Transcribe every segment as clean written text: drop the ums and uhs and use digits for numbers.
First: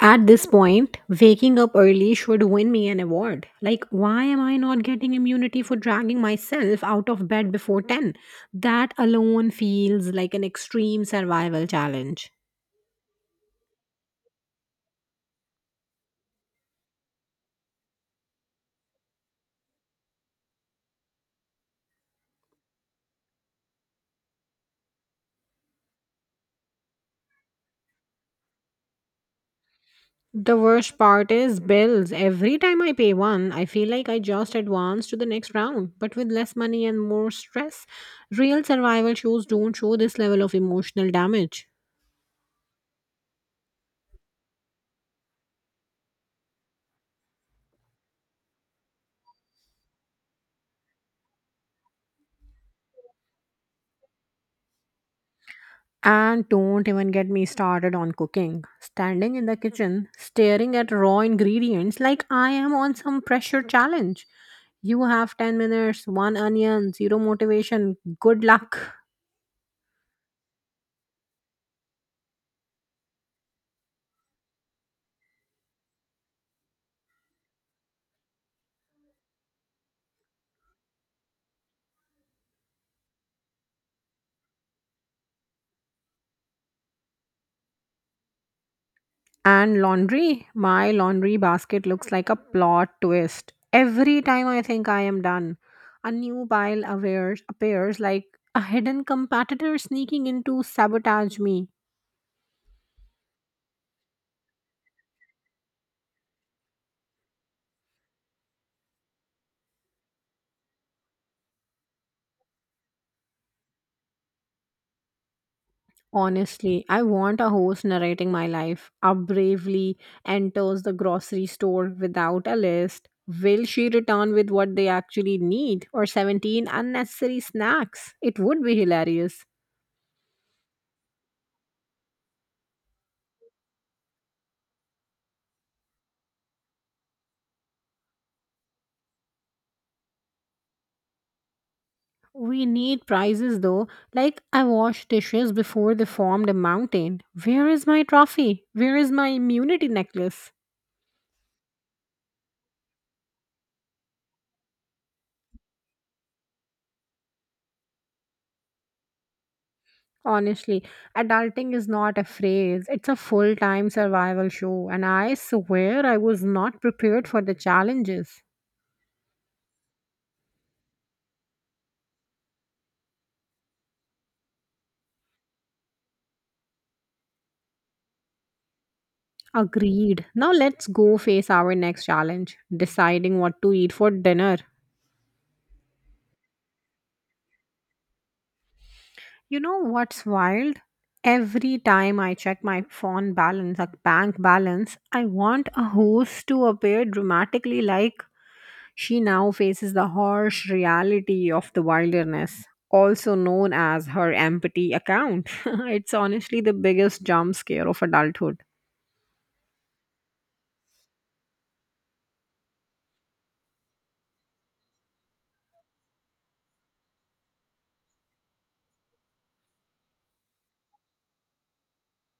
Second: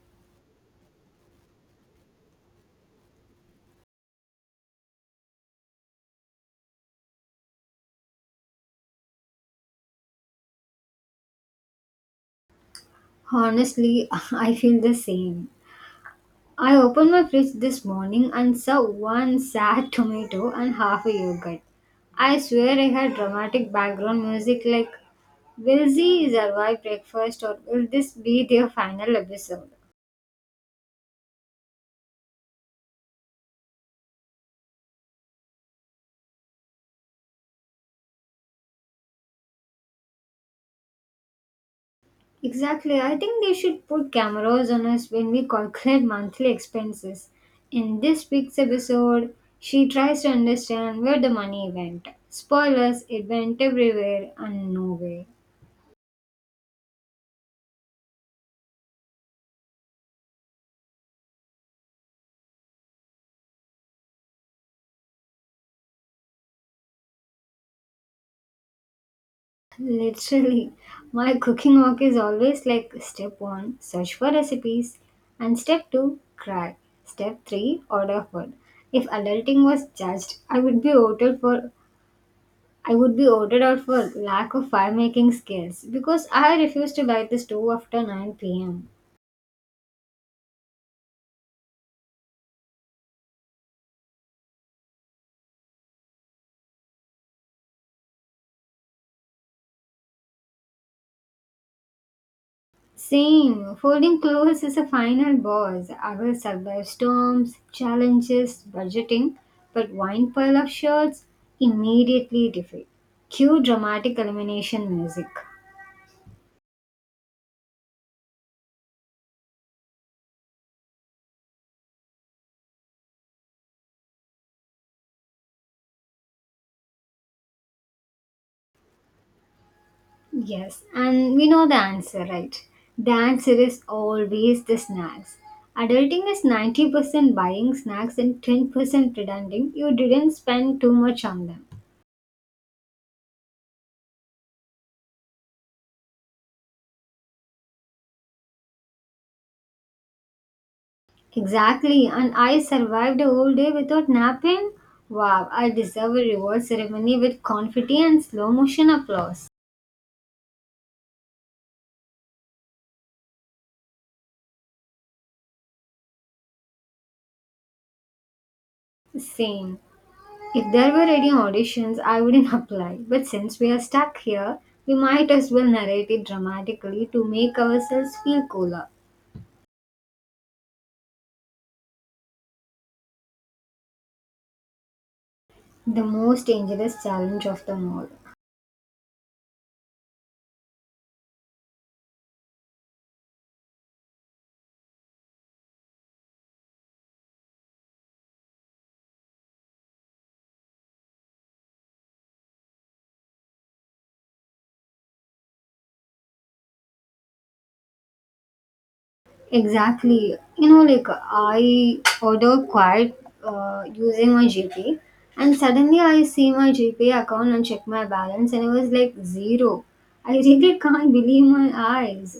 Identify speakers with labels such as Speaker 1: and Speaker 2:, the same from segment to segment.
Speaker 1: At this point, waking up early should win me an award. Like, why am I not getting immunity for dragging myself out of bed before 10? That alone feels like an extreme survival challenge.
Speaker 2: Honestly, I feel the same. I opened my fridge this morning and saw one sad tomato and half a yogurt. I swear I had dramatic background music like, will she survive breakfast or will this be their final episode?
Speaker 1: The worst part is bills. Every time I pay one, I feel like I just advance to the next round, but with less money and more stress. Real survival shows don't show this level of emotional damage.
Speaker 2: Exactly, I think they should put cameras on us when we calculate monthly expenses. In this week's episode, she tries to understand where the money went. Spoilers, it went everywhere and nowhere.
Speaker 1: And don't even get me started on cooking. Standing in the kitchen, staring at raw ingredients like I am on some pressure challenge. You have 10 minutes, one onion, zero motivation, good luck.
Speaker 2: Literally, my cooking walk is always like step one, search for recipes, and step two, cry. Step three, order food. If adulting was judged, I would be ordered for I would be ordered out for lack of fire making skills because I refuse to light the stove after 9 p.m.
Speaker 1: And laundry? My laundry basket looks like a plot twist. Every time I think I am done, a new pile appears like a hidden competitor sneaking in to sabotage me.
Speaker 2: Same, folding clothes is a final boss. I will survive storms, challenges, budgeting, but one pile of shirts, immediately defeat. Cue dramatic elimination music.
Speaker 1: Honestly, I want a host narrating my life. Up bravely enters the grocery store without a list. Will she return with what they actually need or 17 unnecessary snacks? It would be hilarious.
Speaker 2: Yes, and we know the answer, right? The answer is always the snacks. Adulting is 90% buying snacks and 10% pretending you didn't spend too much on them.
Speaker 1: We need prizes though. Like, I washed dishes before they formed a mountain. Where is my trophy? Where is my immunity necklace?
Speaker 2: Exactly, and I survived a whole day without napping. Wow, I deserve a reward ceremony with confetti and slow motion applause.
Speaker 1: Honestly, adulting is not a phrase, it's a full time survival show, and I swear I was not prepared for the challenges.
Speaker 2: Same. If there were any auditions, I wouldn't apply. But since we are stuck here, we might as well narrate it dramatically to make ourselves feel cooler.
Speaker 1: Agreed. Now let's go face our next challenge deciding what to eat for dinner.
Speaker 2: The most dangerous challenge of them all.
Speaker 1: You know what's wild? Every time I check my phone balance, like bank balance, I want a host to appear dramatically like she now faces the harsh reality of the wilderness, also known as her empathy account. It's honestly the biggest jump scare of adulthood.
Speaker 2: Exactly. You know, like I order quite, using my GPay, and suddenly I see my GPay account and check my balance, and it was like zero. I really can't believe my eyes.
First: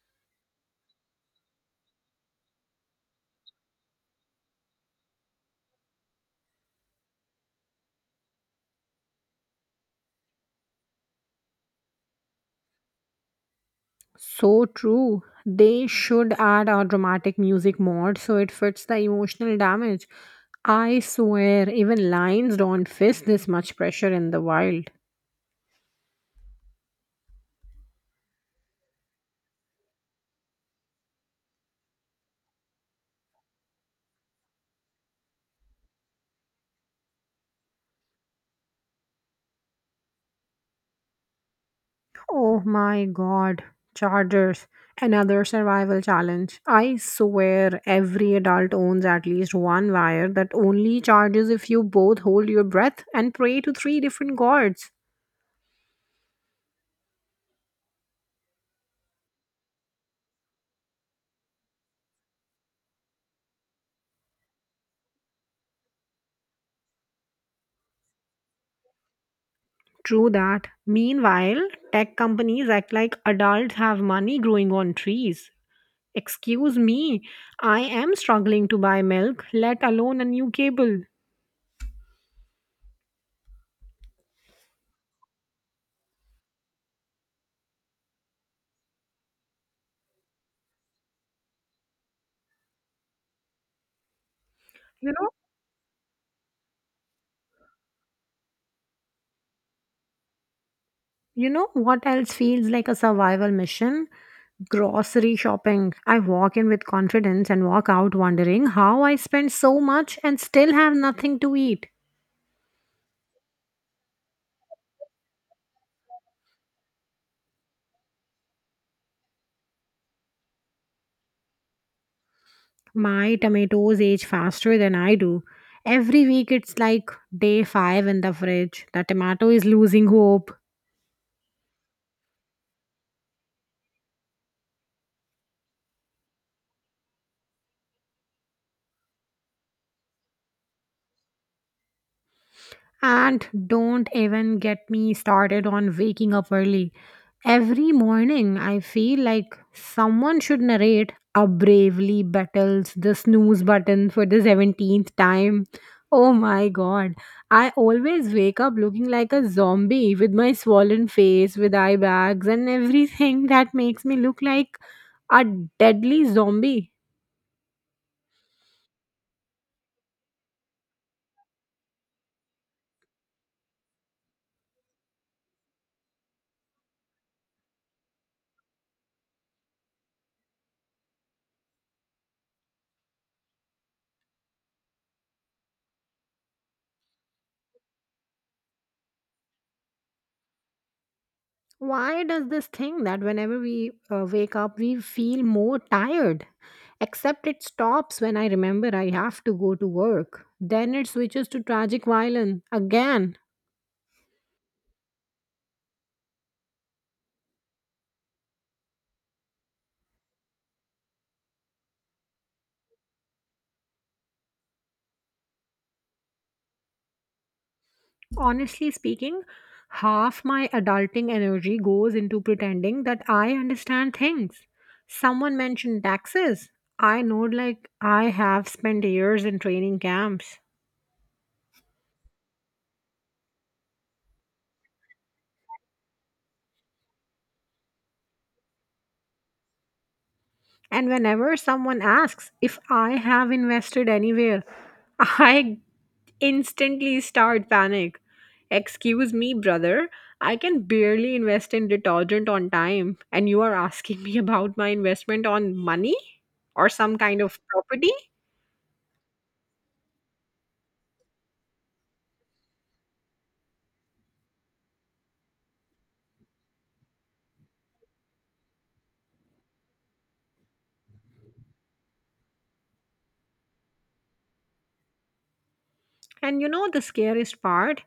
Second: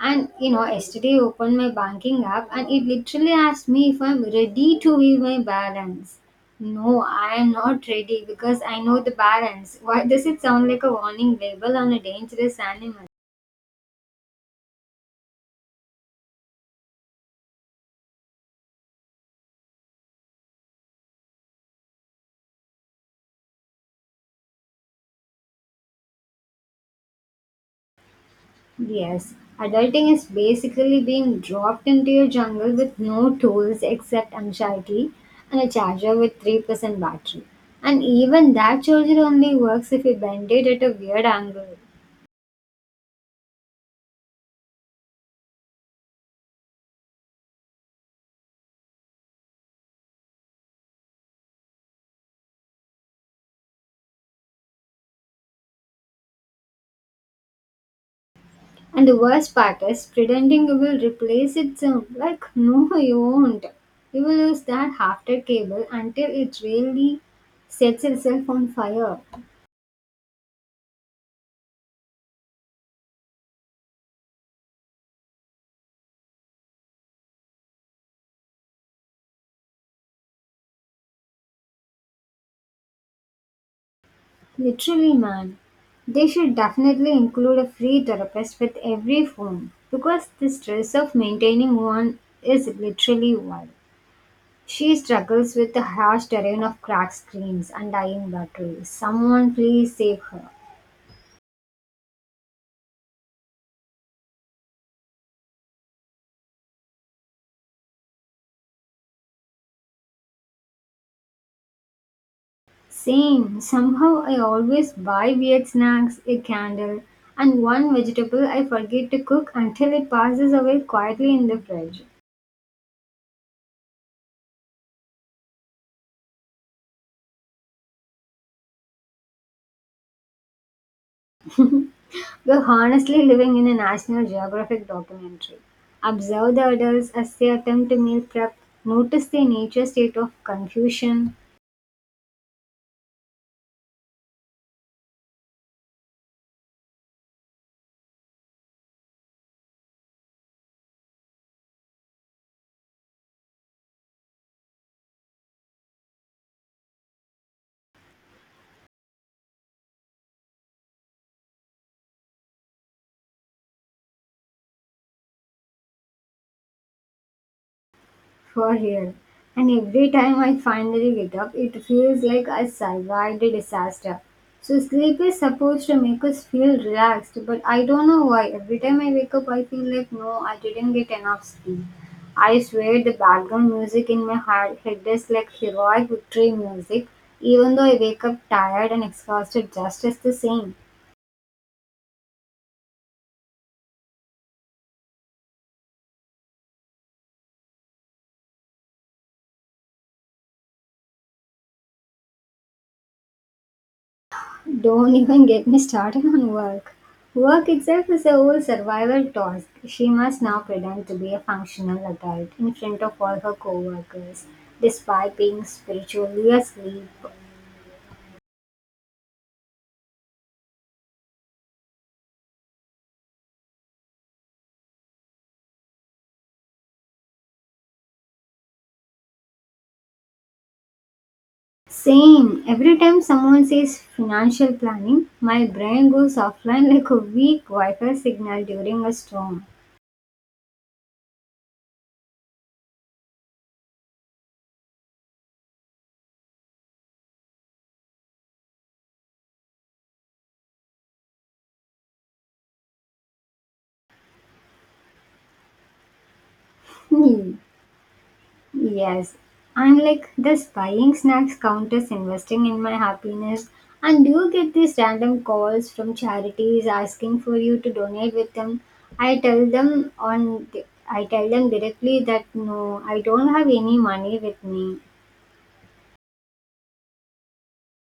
Speaker 2: And you know, yesterday I opened my banking app, and it literally asked me if I'm ready to view my balance. No, I am not ready because I know the balance. Why does it sound like a warning label on a dangerous animal?
Speaker 1: So true. They should add a dramatic music mod so it fits the emotional damage. I swear, even lions don't face this much pressure in the wild.
Speaker 2: Yes, adulting is basically being dropped into your jungle with no tools except anxiety and a charger with 3% battery. And even that charger only works if you bend it at a weird angle.
Speaker 1: Oh my god, chargers. Another survival challenge. I swear every adult owns at least one wire that only charges if you both hold your breath and pray to three different gods.
Speaker 2: And the worst part is pretending you will replace it soon. Like, no, you won't. You will use that half-dead cable until it really sets itself on fire.
Speaker 1: True that. Meanwhile, tech companies act like adults have money growing on trees. Excuse me, I am struggling to buy milk, let alone a new cable.
Speaker 2: Literally, man. They should definitely include a free therapist with every phone because the stress of maintaining one is literally wild. She
Speaker 1: You know,
Speaker 2: struggles with the harsh terrain of cracked screens and dying batteries. Someone please save her.
Speaker 1: you know what else feels like a survival mission? Grocery shopping. I walk in with confidence and walk out wondering how I spent so much and still have nothing to eat.
Speaker 2: Same. Somehow I always buy weird snacks, a candle, and one vegetable I forget to cook until it passes away quietly in the fridge.
Speaker 1: My tomatoes age faster than I do. Every week it's like day 5 in the fridge. The tomato is losing hope.
Speaker 2: We're honestly living in a National Geographic documentary. Observe the adults as they attempt to meal prep, notice their nature state of confusion.
Speaker 1: And don't even get me started on waking up early. Every morning, I feel like someone should narrate a bravely battles the snooze button for the 17th time. Oh my god. I always wake up looking like a zombie with my swollen face, with eye bags, and everything that makes me look like a deadly zombie.
Speaker 2: For real. And every time I finally get up, it feels like I survived a disaster. So sleep is supposed to make us feel relaxed, but I don't know why. Every time I wake up, I feel like no, I didn't get enough sleep. I swear the background music in my head is like heroic victory music, even though I wake up tired and exhausted just as the same.
Speaker 1: Why does this thing that whenever we wake up, we feel more tired? Except it stops when I remember I have to go to work. Then it switches to tragic violin again.
Speaker 2: Don't even get me started on work. Work itself is a whole survival task. She must now pretend to be a functional adult in front of all her coworkers, despite being spiritually asleep.
Speaker 1: Honestly speaking, half my adulting energy goes into pretending that I understand things. Someone mentioned taxes. I nod like I have spent years in training camps.
Speaker 2: Same. Every time someone says financial planning, my brain goes offline like a weak Wi Fi signal during a storm.
Speaker 1: And whenever someone asks if I have invested anywhere, I instantly start panic. Excuse me, brother. I can barely invest in detergent on time, and you are asking me about my investment on money or some kind of property?
Speaker 2: Yes, I'm like this buying snacks count as investing in my happiness. And do you get these random calls from charities asking for you to donate with them? I tell them on I tell them directly that no, I don't have any money with me.
Speaker 1: And you know the scariest part?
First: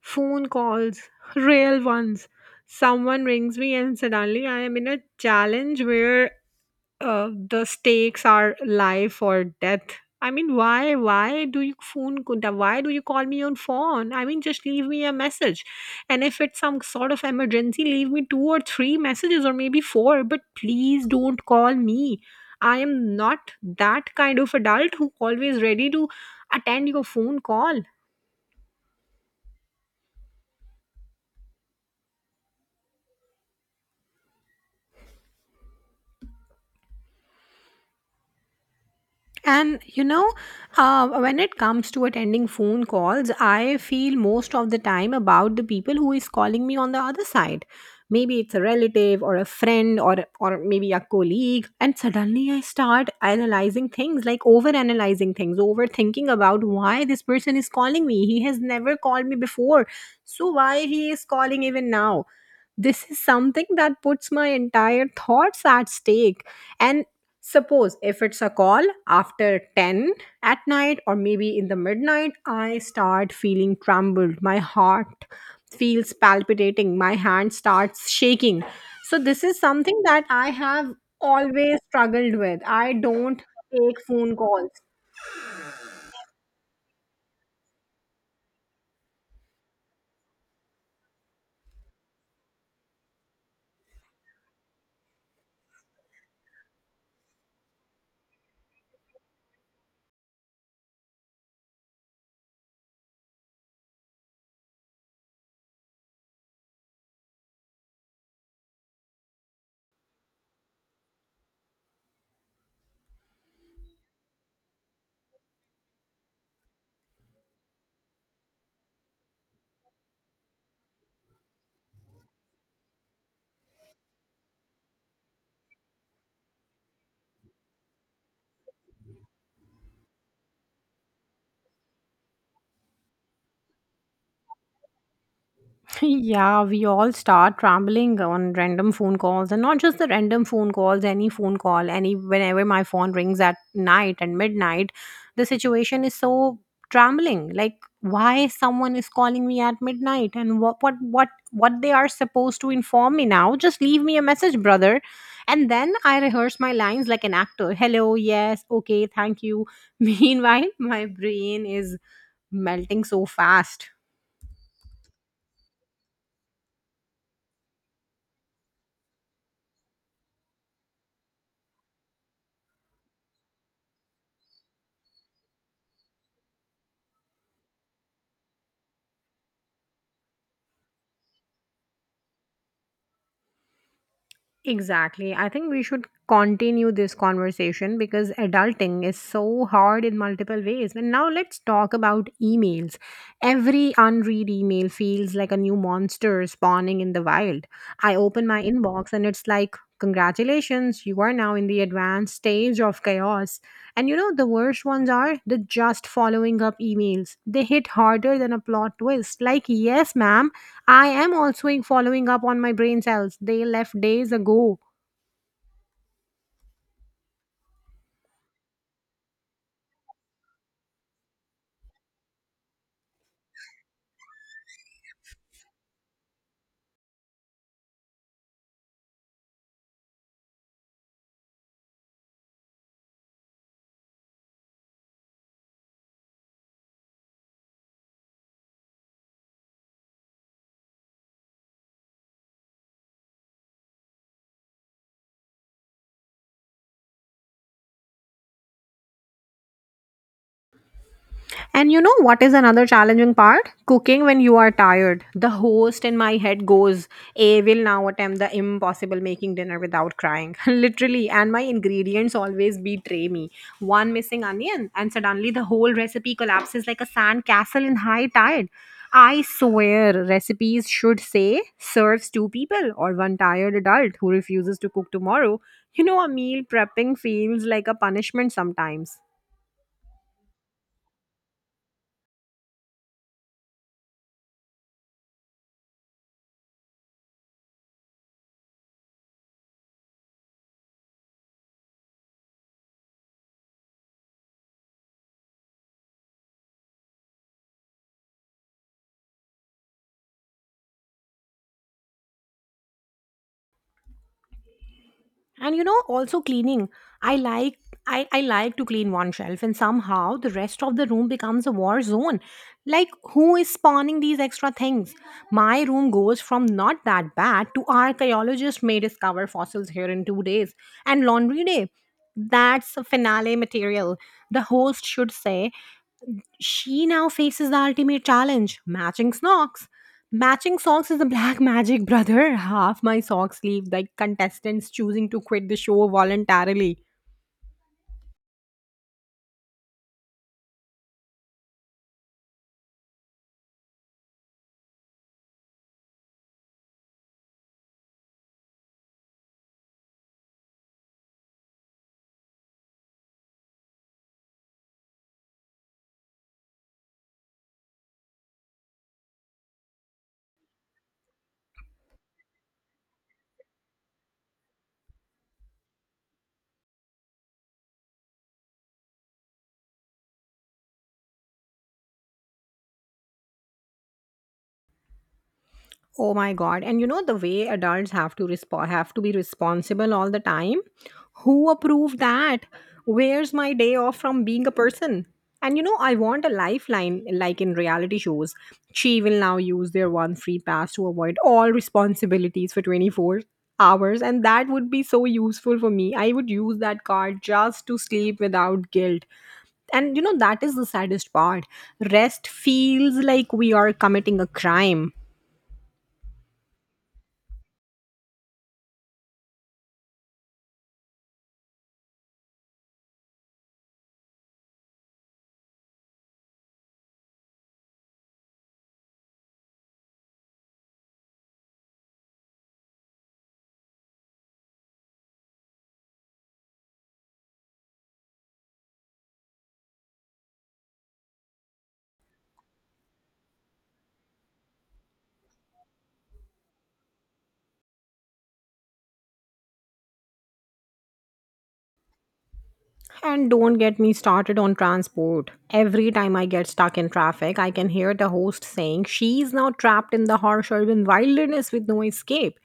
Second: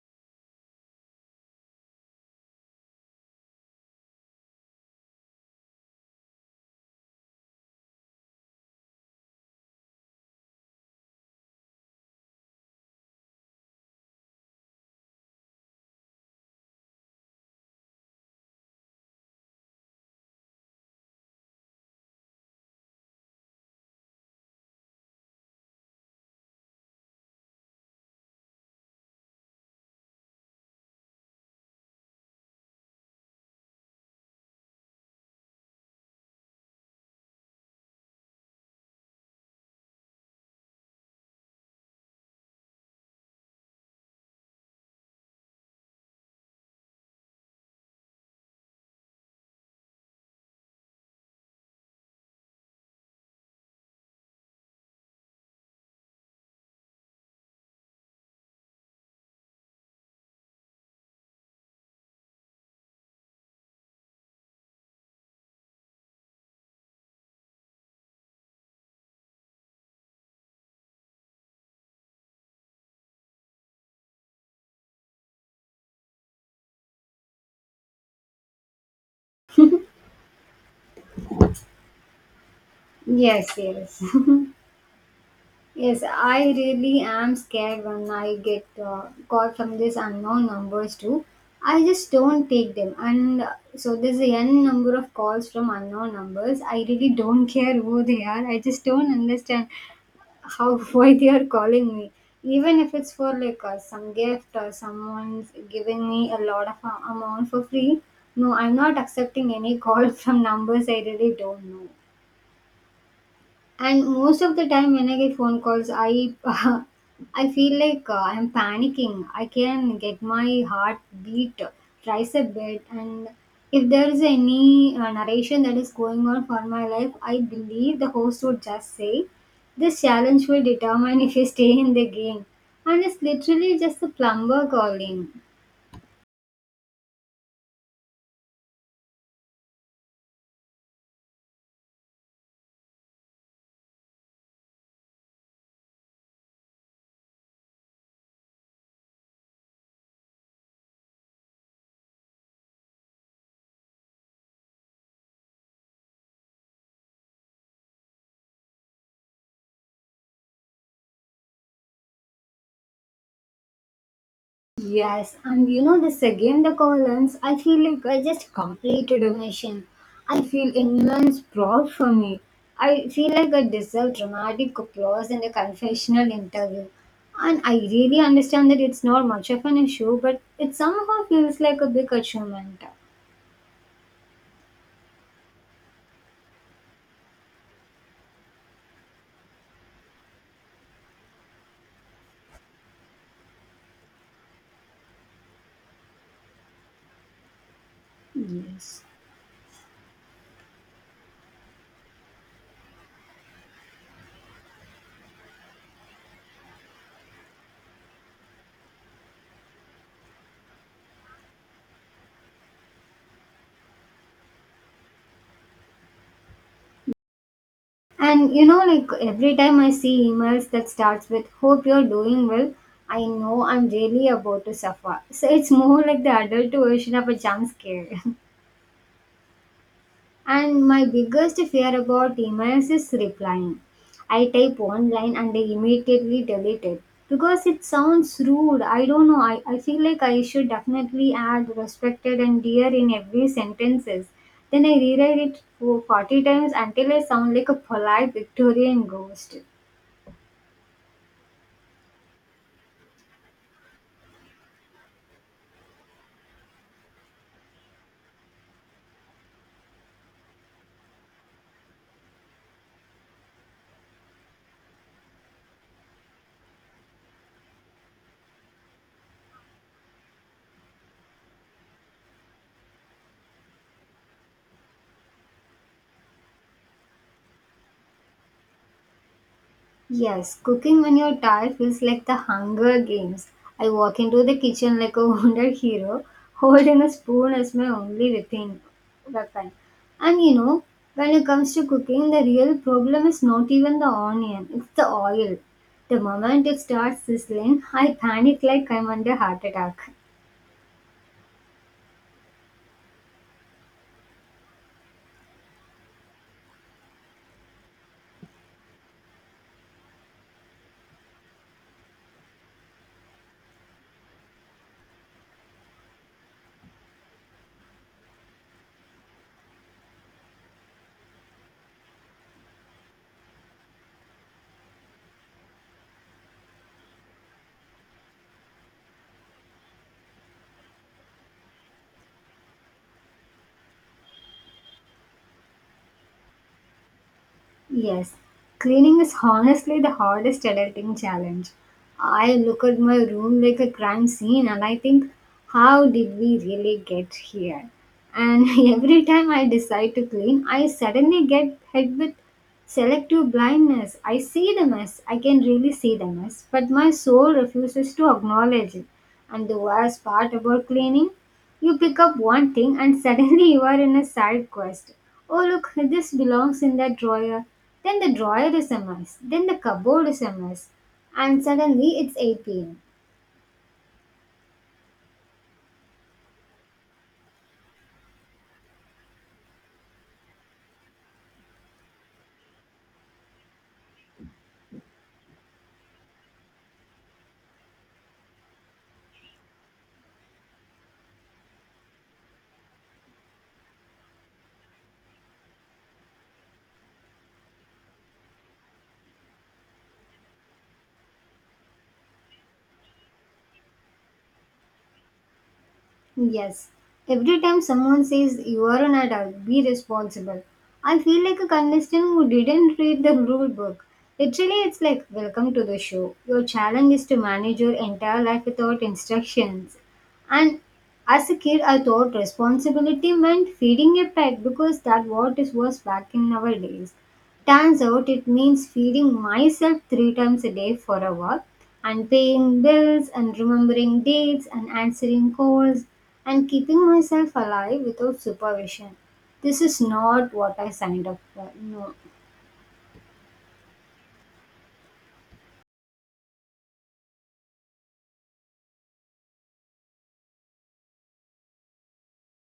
Speaker 1: Phone calls, real ones. Someone rings me, and suddenly I am in a challenge where the stakes are life or death. I mean, why do you phone, kunta why do you call me on phone? I mean, just leave me a message. And if it's some sort of emergency, leave me two or three messages or maybe four, but please don't call me. I am not that kind of adult who always ready to attend your phone call. And you know, when it comes to attending phone calls, I feel most of the time about the people who is calling me on the other side. Maybe it's a relative or a friend or maybe a colleague. And suddenly I start analyzing things, like over analyzing things, overthinking about why this person is calling me. He has never called me before. So why he is calling even now? This is something that puts my entire thoughts at stake, and suppose if it's a call after 10 at night or maybe in the midnight, I start feeling trembled, my heart feels palpitating, my hand starts shaking. So this is something that I have always struggled with. I don't
Speaker 2: Yes,
Speaker 1: take
Speaker 2: yes.
Speaker 1: phone calls.
Speaker 2: Yes, I really am scared when I get call from these unknown numbers too. I just don't take them, and so there's a n number of calls from unknown numbers. I really don't care who they are. I just don't understand how why they are calling me. Even if it's for like some gift or someone's giving me a lot of amount for free, no, I'm not accepting any call from numbers I really don't know, and most of the time when I get phone calls, I I feel like I'm panicking. I can get my heart beat twice a bit. And if there is any narration that is going on for my life, I believe the host would just say, this challenge will determine if you stay in the game, and it's literally just the plumber calling.
Speaker 1: Yeah, we all start rambling on random phone calls, and not just the random phone calls, any phone call, any whenever my phone rings at night and midnight, the situation is so trembling. Like, why someone is calling me at midnight, and what they are supposed to inform me now? Just leave me a message, brother. And then I rehearse my lines like an actor. Hello, yes, okay, thank you. Meanwhile, my brain is melting so fast.
Speaker 2: Yes, and you know this again the columns, I feel like I just completed a mission. I feel immense proud for me. I feel like I deserve dramatic applause in a confessional interview. And I really understand that it's not much of an issue, but it somehow feels like a big achievement.
Speaker 1: Exactly. I think we should continue this conversation because adulting is so hard in multiple ways. And now let's talk about emails. Every unread email feels like a new monster spawning in the wild. I open my
Speaker 2: Yes.
Speaker 1: inbox and it's like congratulations, you are now in the advanced stage of chaos. And you know, the worst ones are the just following up emails. They hit harder than a plot twist. Like, yes, ma'am, I am also following up on my brain cells. They left days ago.
Speaker 2: And you know, like every time I see emails that starts with "Hope you're doing well," I know I'm really about to suffer. So it's more like the adult version of a jump scare. And my biggest fear about emails is replying. I type one line and they immediately delete it. Because it sounds rude. I don't know. I feel like I should definitely add respected and dear in every sentences. Then I rewrite it for 40 times until I sound like a polite Victorian ghost.
Speaker 1: And you know what is another challenging part? Cooking when you are tired. The host in my head goes, a will now attempt the impossible making dinner without crying. Literally, and my ingredients always betray me. One missing onion, and suddenly the whole recipe collapses like a sand castle in high tide. I swear recipes should say serves two people or one tired adult who refuses to cook tomorrow. You know, a meal prepping feels like a punishment sometimes.
Speaker 2: Yes, cooking when you're tired feels like the Hunger Games. I walk into the kitchen like a wounded hero, holding a spoon as my only weapon. And you know, when it comes to cooking, the real problem is not even the onion, it's the oil. The moment it starts sizzling, I panic like I'm under heart attack.
Speaker 1: And you know also cleaning, i like I like to clean one shelf and somehow the rest of the room becomes a war zone. Like, who is spawning these extra things? My room goes from not that bad to archaeologist may discover fossils here in 2 days. And laundry day, that's a finale material. The host should say she now faces the ultimate challenge matching socks. Matching socks is a black magic, brother. Half my socks leave like contestants choosing to quit the show voluntarily.
Speaker 2: Yes, cleaning is honestly the hardest adulting challenge. I look at my room like a crime scene and I think, how did we really get here? And every time I decide to clean, I suddenly get hit with selective blindness. I see the mess, I can really see the mess, but my soul refuses to acknowledge it. And the worst part about cleaning? You pick up one thing and suddenly you are in a side quest. Oh, look, this belongs in that drawer. Then the drawer is a mess. Then the cupboard is a mess. And suddenly it's 8 pm.
Speaker 1: Oh my god. And you know the way adults have to be responsible all the time? Who approved that? Where's my day off from being a person? And you know, I want a lifeline like in reality shows. She will now use their one free pass to avoid all responsibilities for 24 hours, and that would be so useful for me. I would use that card just to sleep without guilt. And you know, that is the saddest part. Rest feels like we are committing a crime.
Speaker 2: Yes, every time someone says you are an adult, be responsible. I feel like a contestant who didn't read the rule book. Literally, it's like, welcome to the show. Your challenge is to manage your entire life without instructions. And as a kid, I thought responsibility meant feeding a pet because that what it was back in our days. Turns out it means feeding myself three times a day for a while, and paying bills and remembering dates and answering calls and keeping myself alive without supervision. This is not what I signed up for. No.
Speaker 1: And don't get me started on transport. Every time I get stuck in traffic, I can hear the host saying she's now trapped in the harsh urban wilderness with no escape.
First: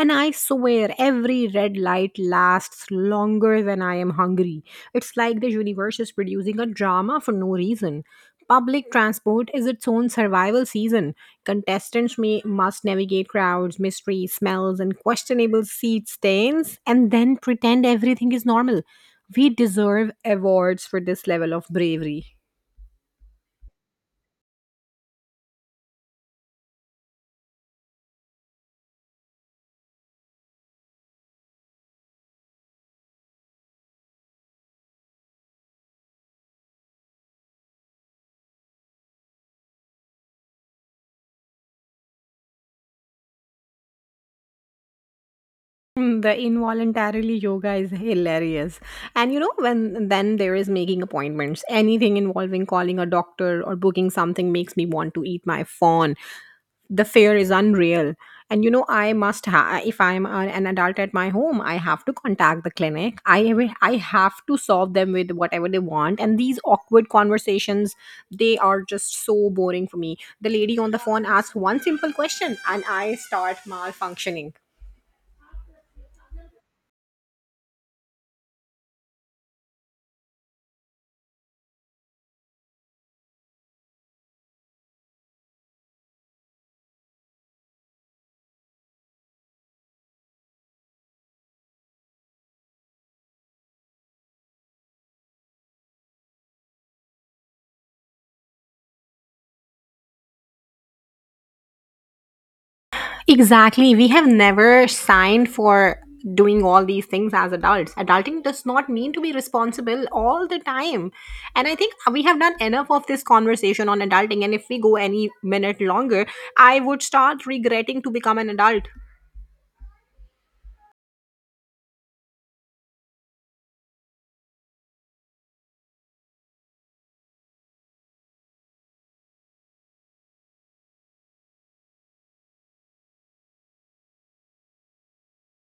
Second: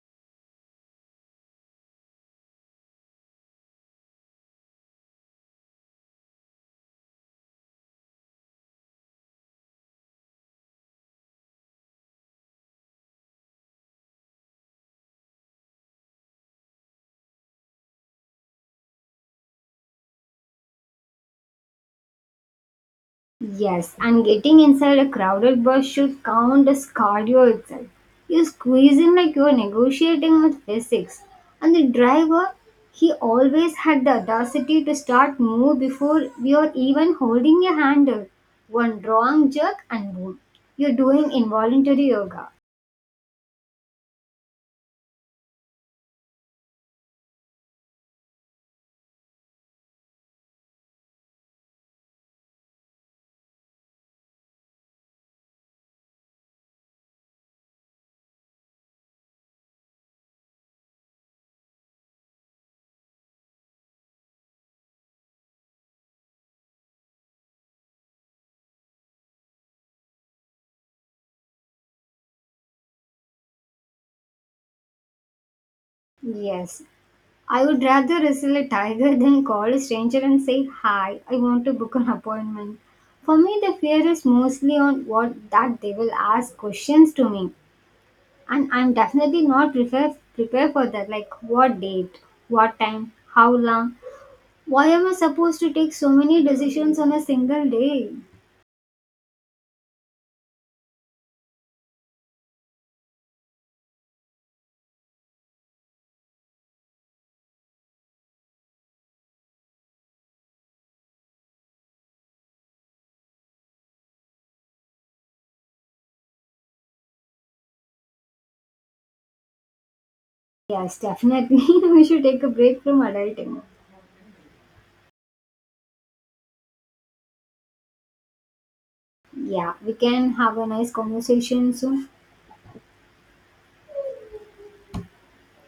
Speaker 1: And I swear, every red light lasts longer than I am hungry. It's like the universe is producing a drama for no reason. Public transport is its own survival season. Contestants must navigate crowds, mysteries, smells, and questionable seat stains, and then pretend everything is normal. We deserve awards for this level of bravery.
Speaker 2: Yes, and getting inside a crowded bus should count as cardio itself. You squeeze in like you're negotiating with physics. And the driver, he always had the audacity to start move before you're even holding a handle. One wrong jerk and boom, you're doing involuntary yoga.
Speaker 1: Mm, the involuntarily yoga is hilarious. And you know, when then there is making appointments, anything involving calling a doctor or booking something makes me want to eat my phone. The fear is unreal. And you know, if I'm an adult at my home, I have to contact the clinic. I have to solve them with whatever they want. And these awkward conversations, they are just so boring for me. The lady on the phone asks one simple question, and I start malfunctioning.
Speaker 2: Yes. I would rather wrestle a tiger than call a stranger and say, hi, I want to book an appointment. For me, the fear is mostly on what that they will ask questions to me. And I'm definitely not prepare for that. Like, what date, what time, how long. Why am I supposed to take so many decisions on a single day?
Speaker 1: Exactly. We have never signed for doing all these things as adults. Adulting does not mean to be responsible all the time. And I think we have done enough of this conversation on adulting. And if we go any minute longer, I would start regretting to become an adult.
Speaker 2: Yes, definitely. We should take a break from adulting. Yeah, we can have a nice conversation soon.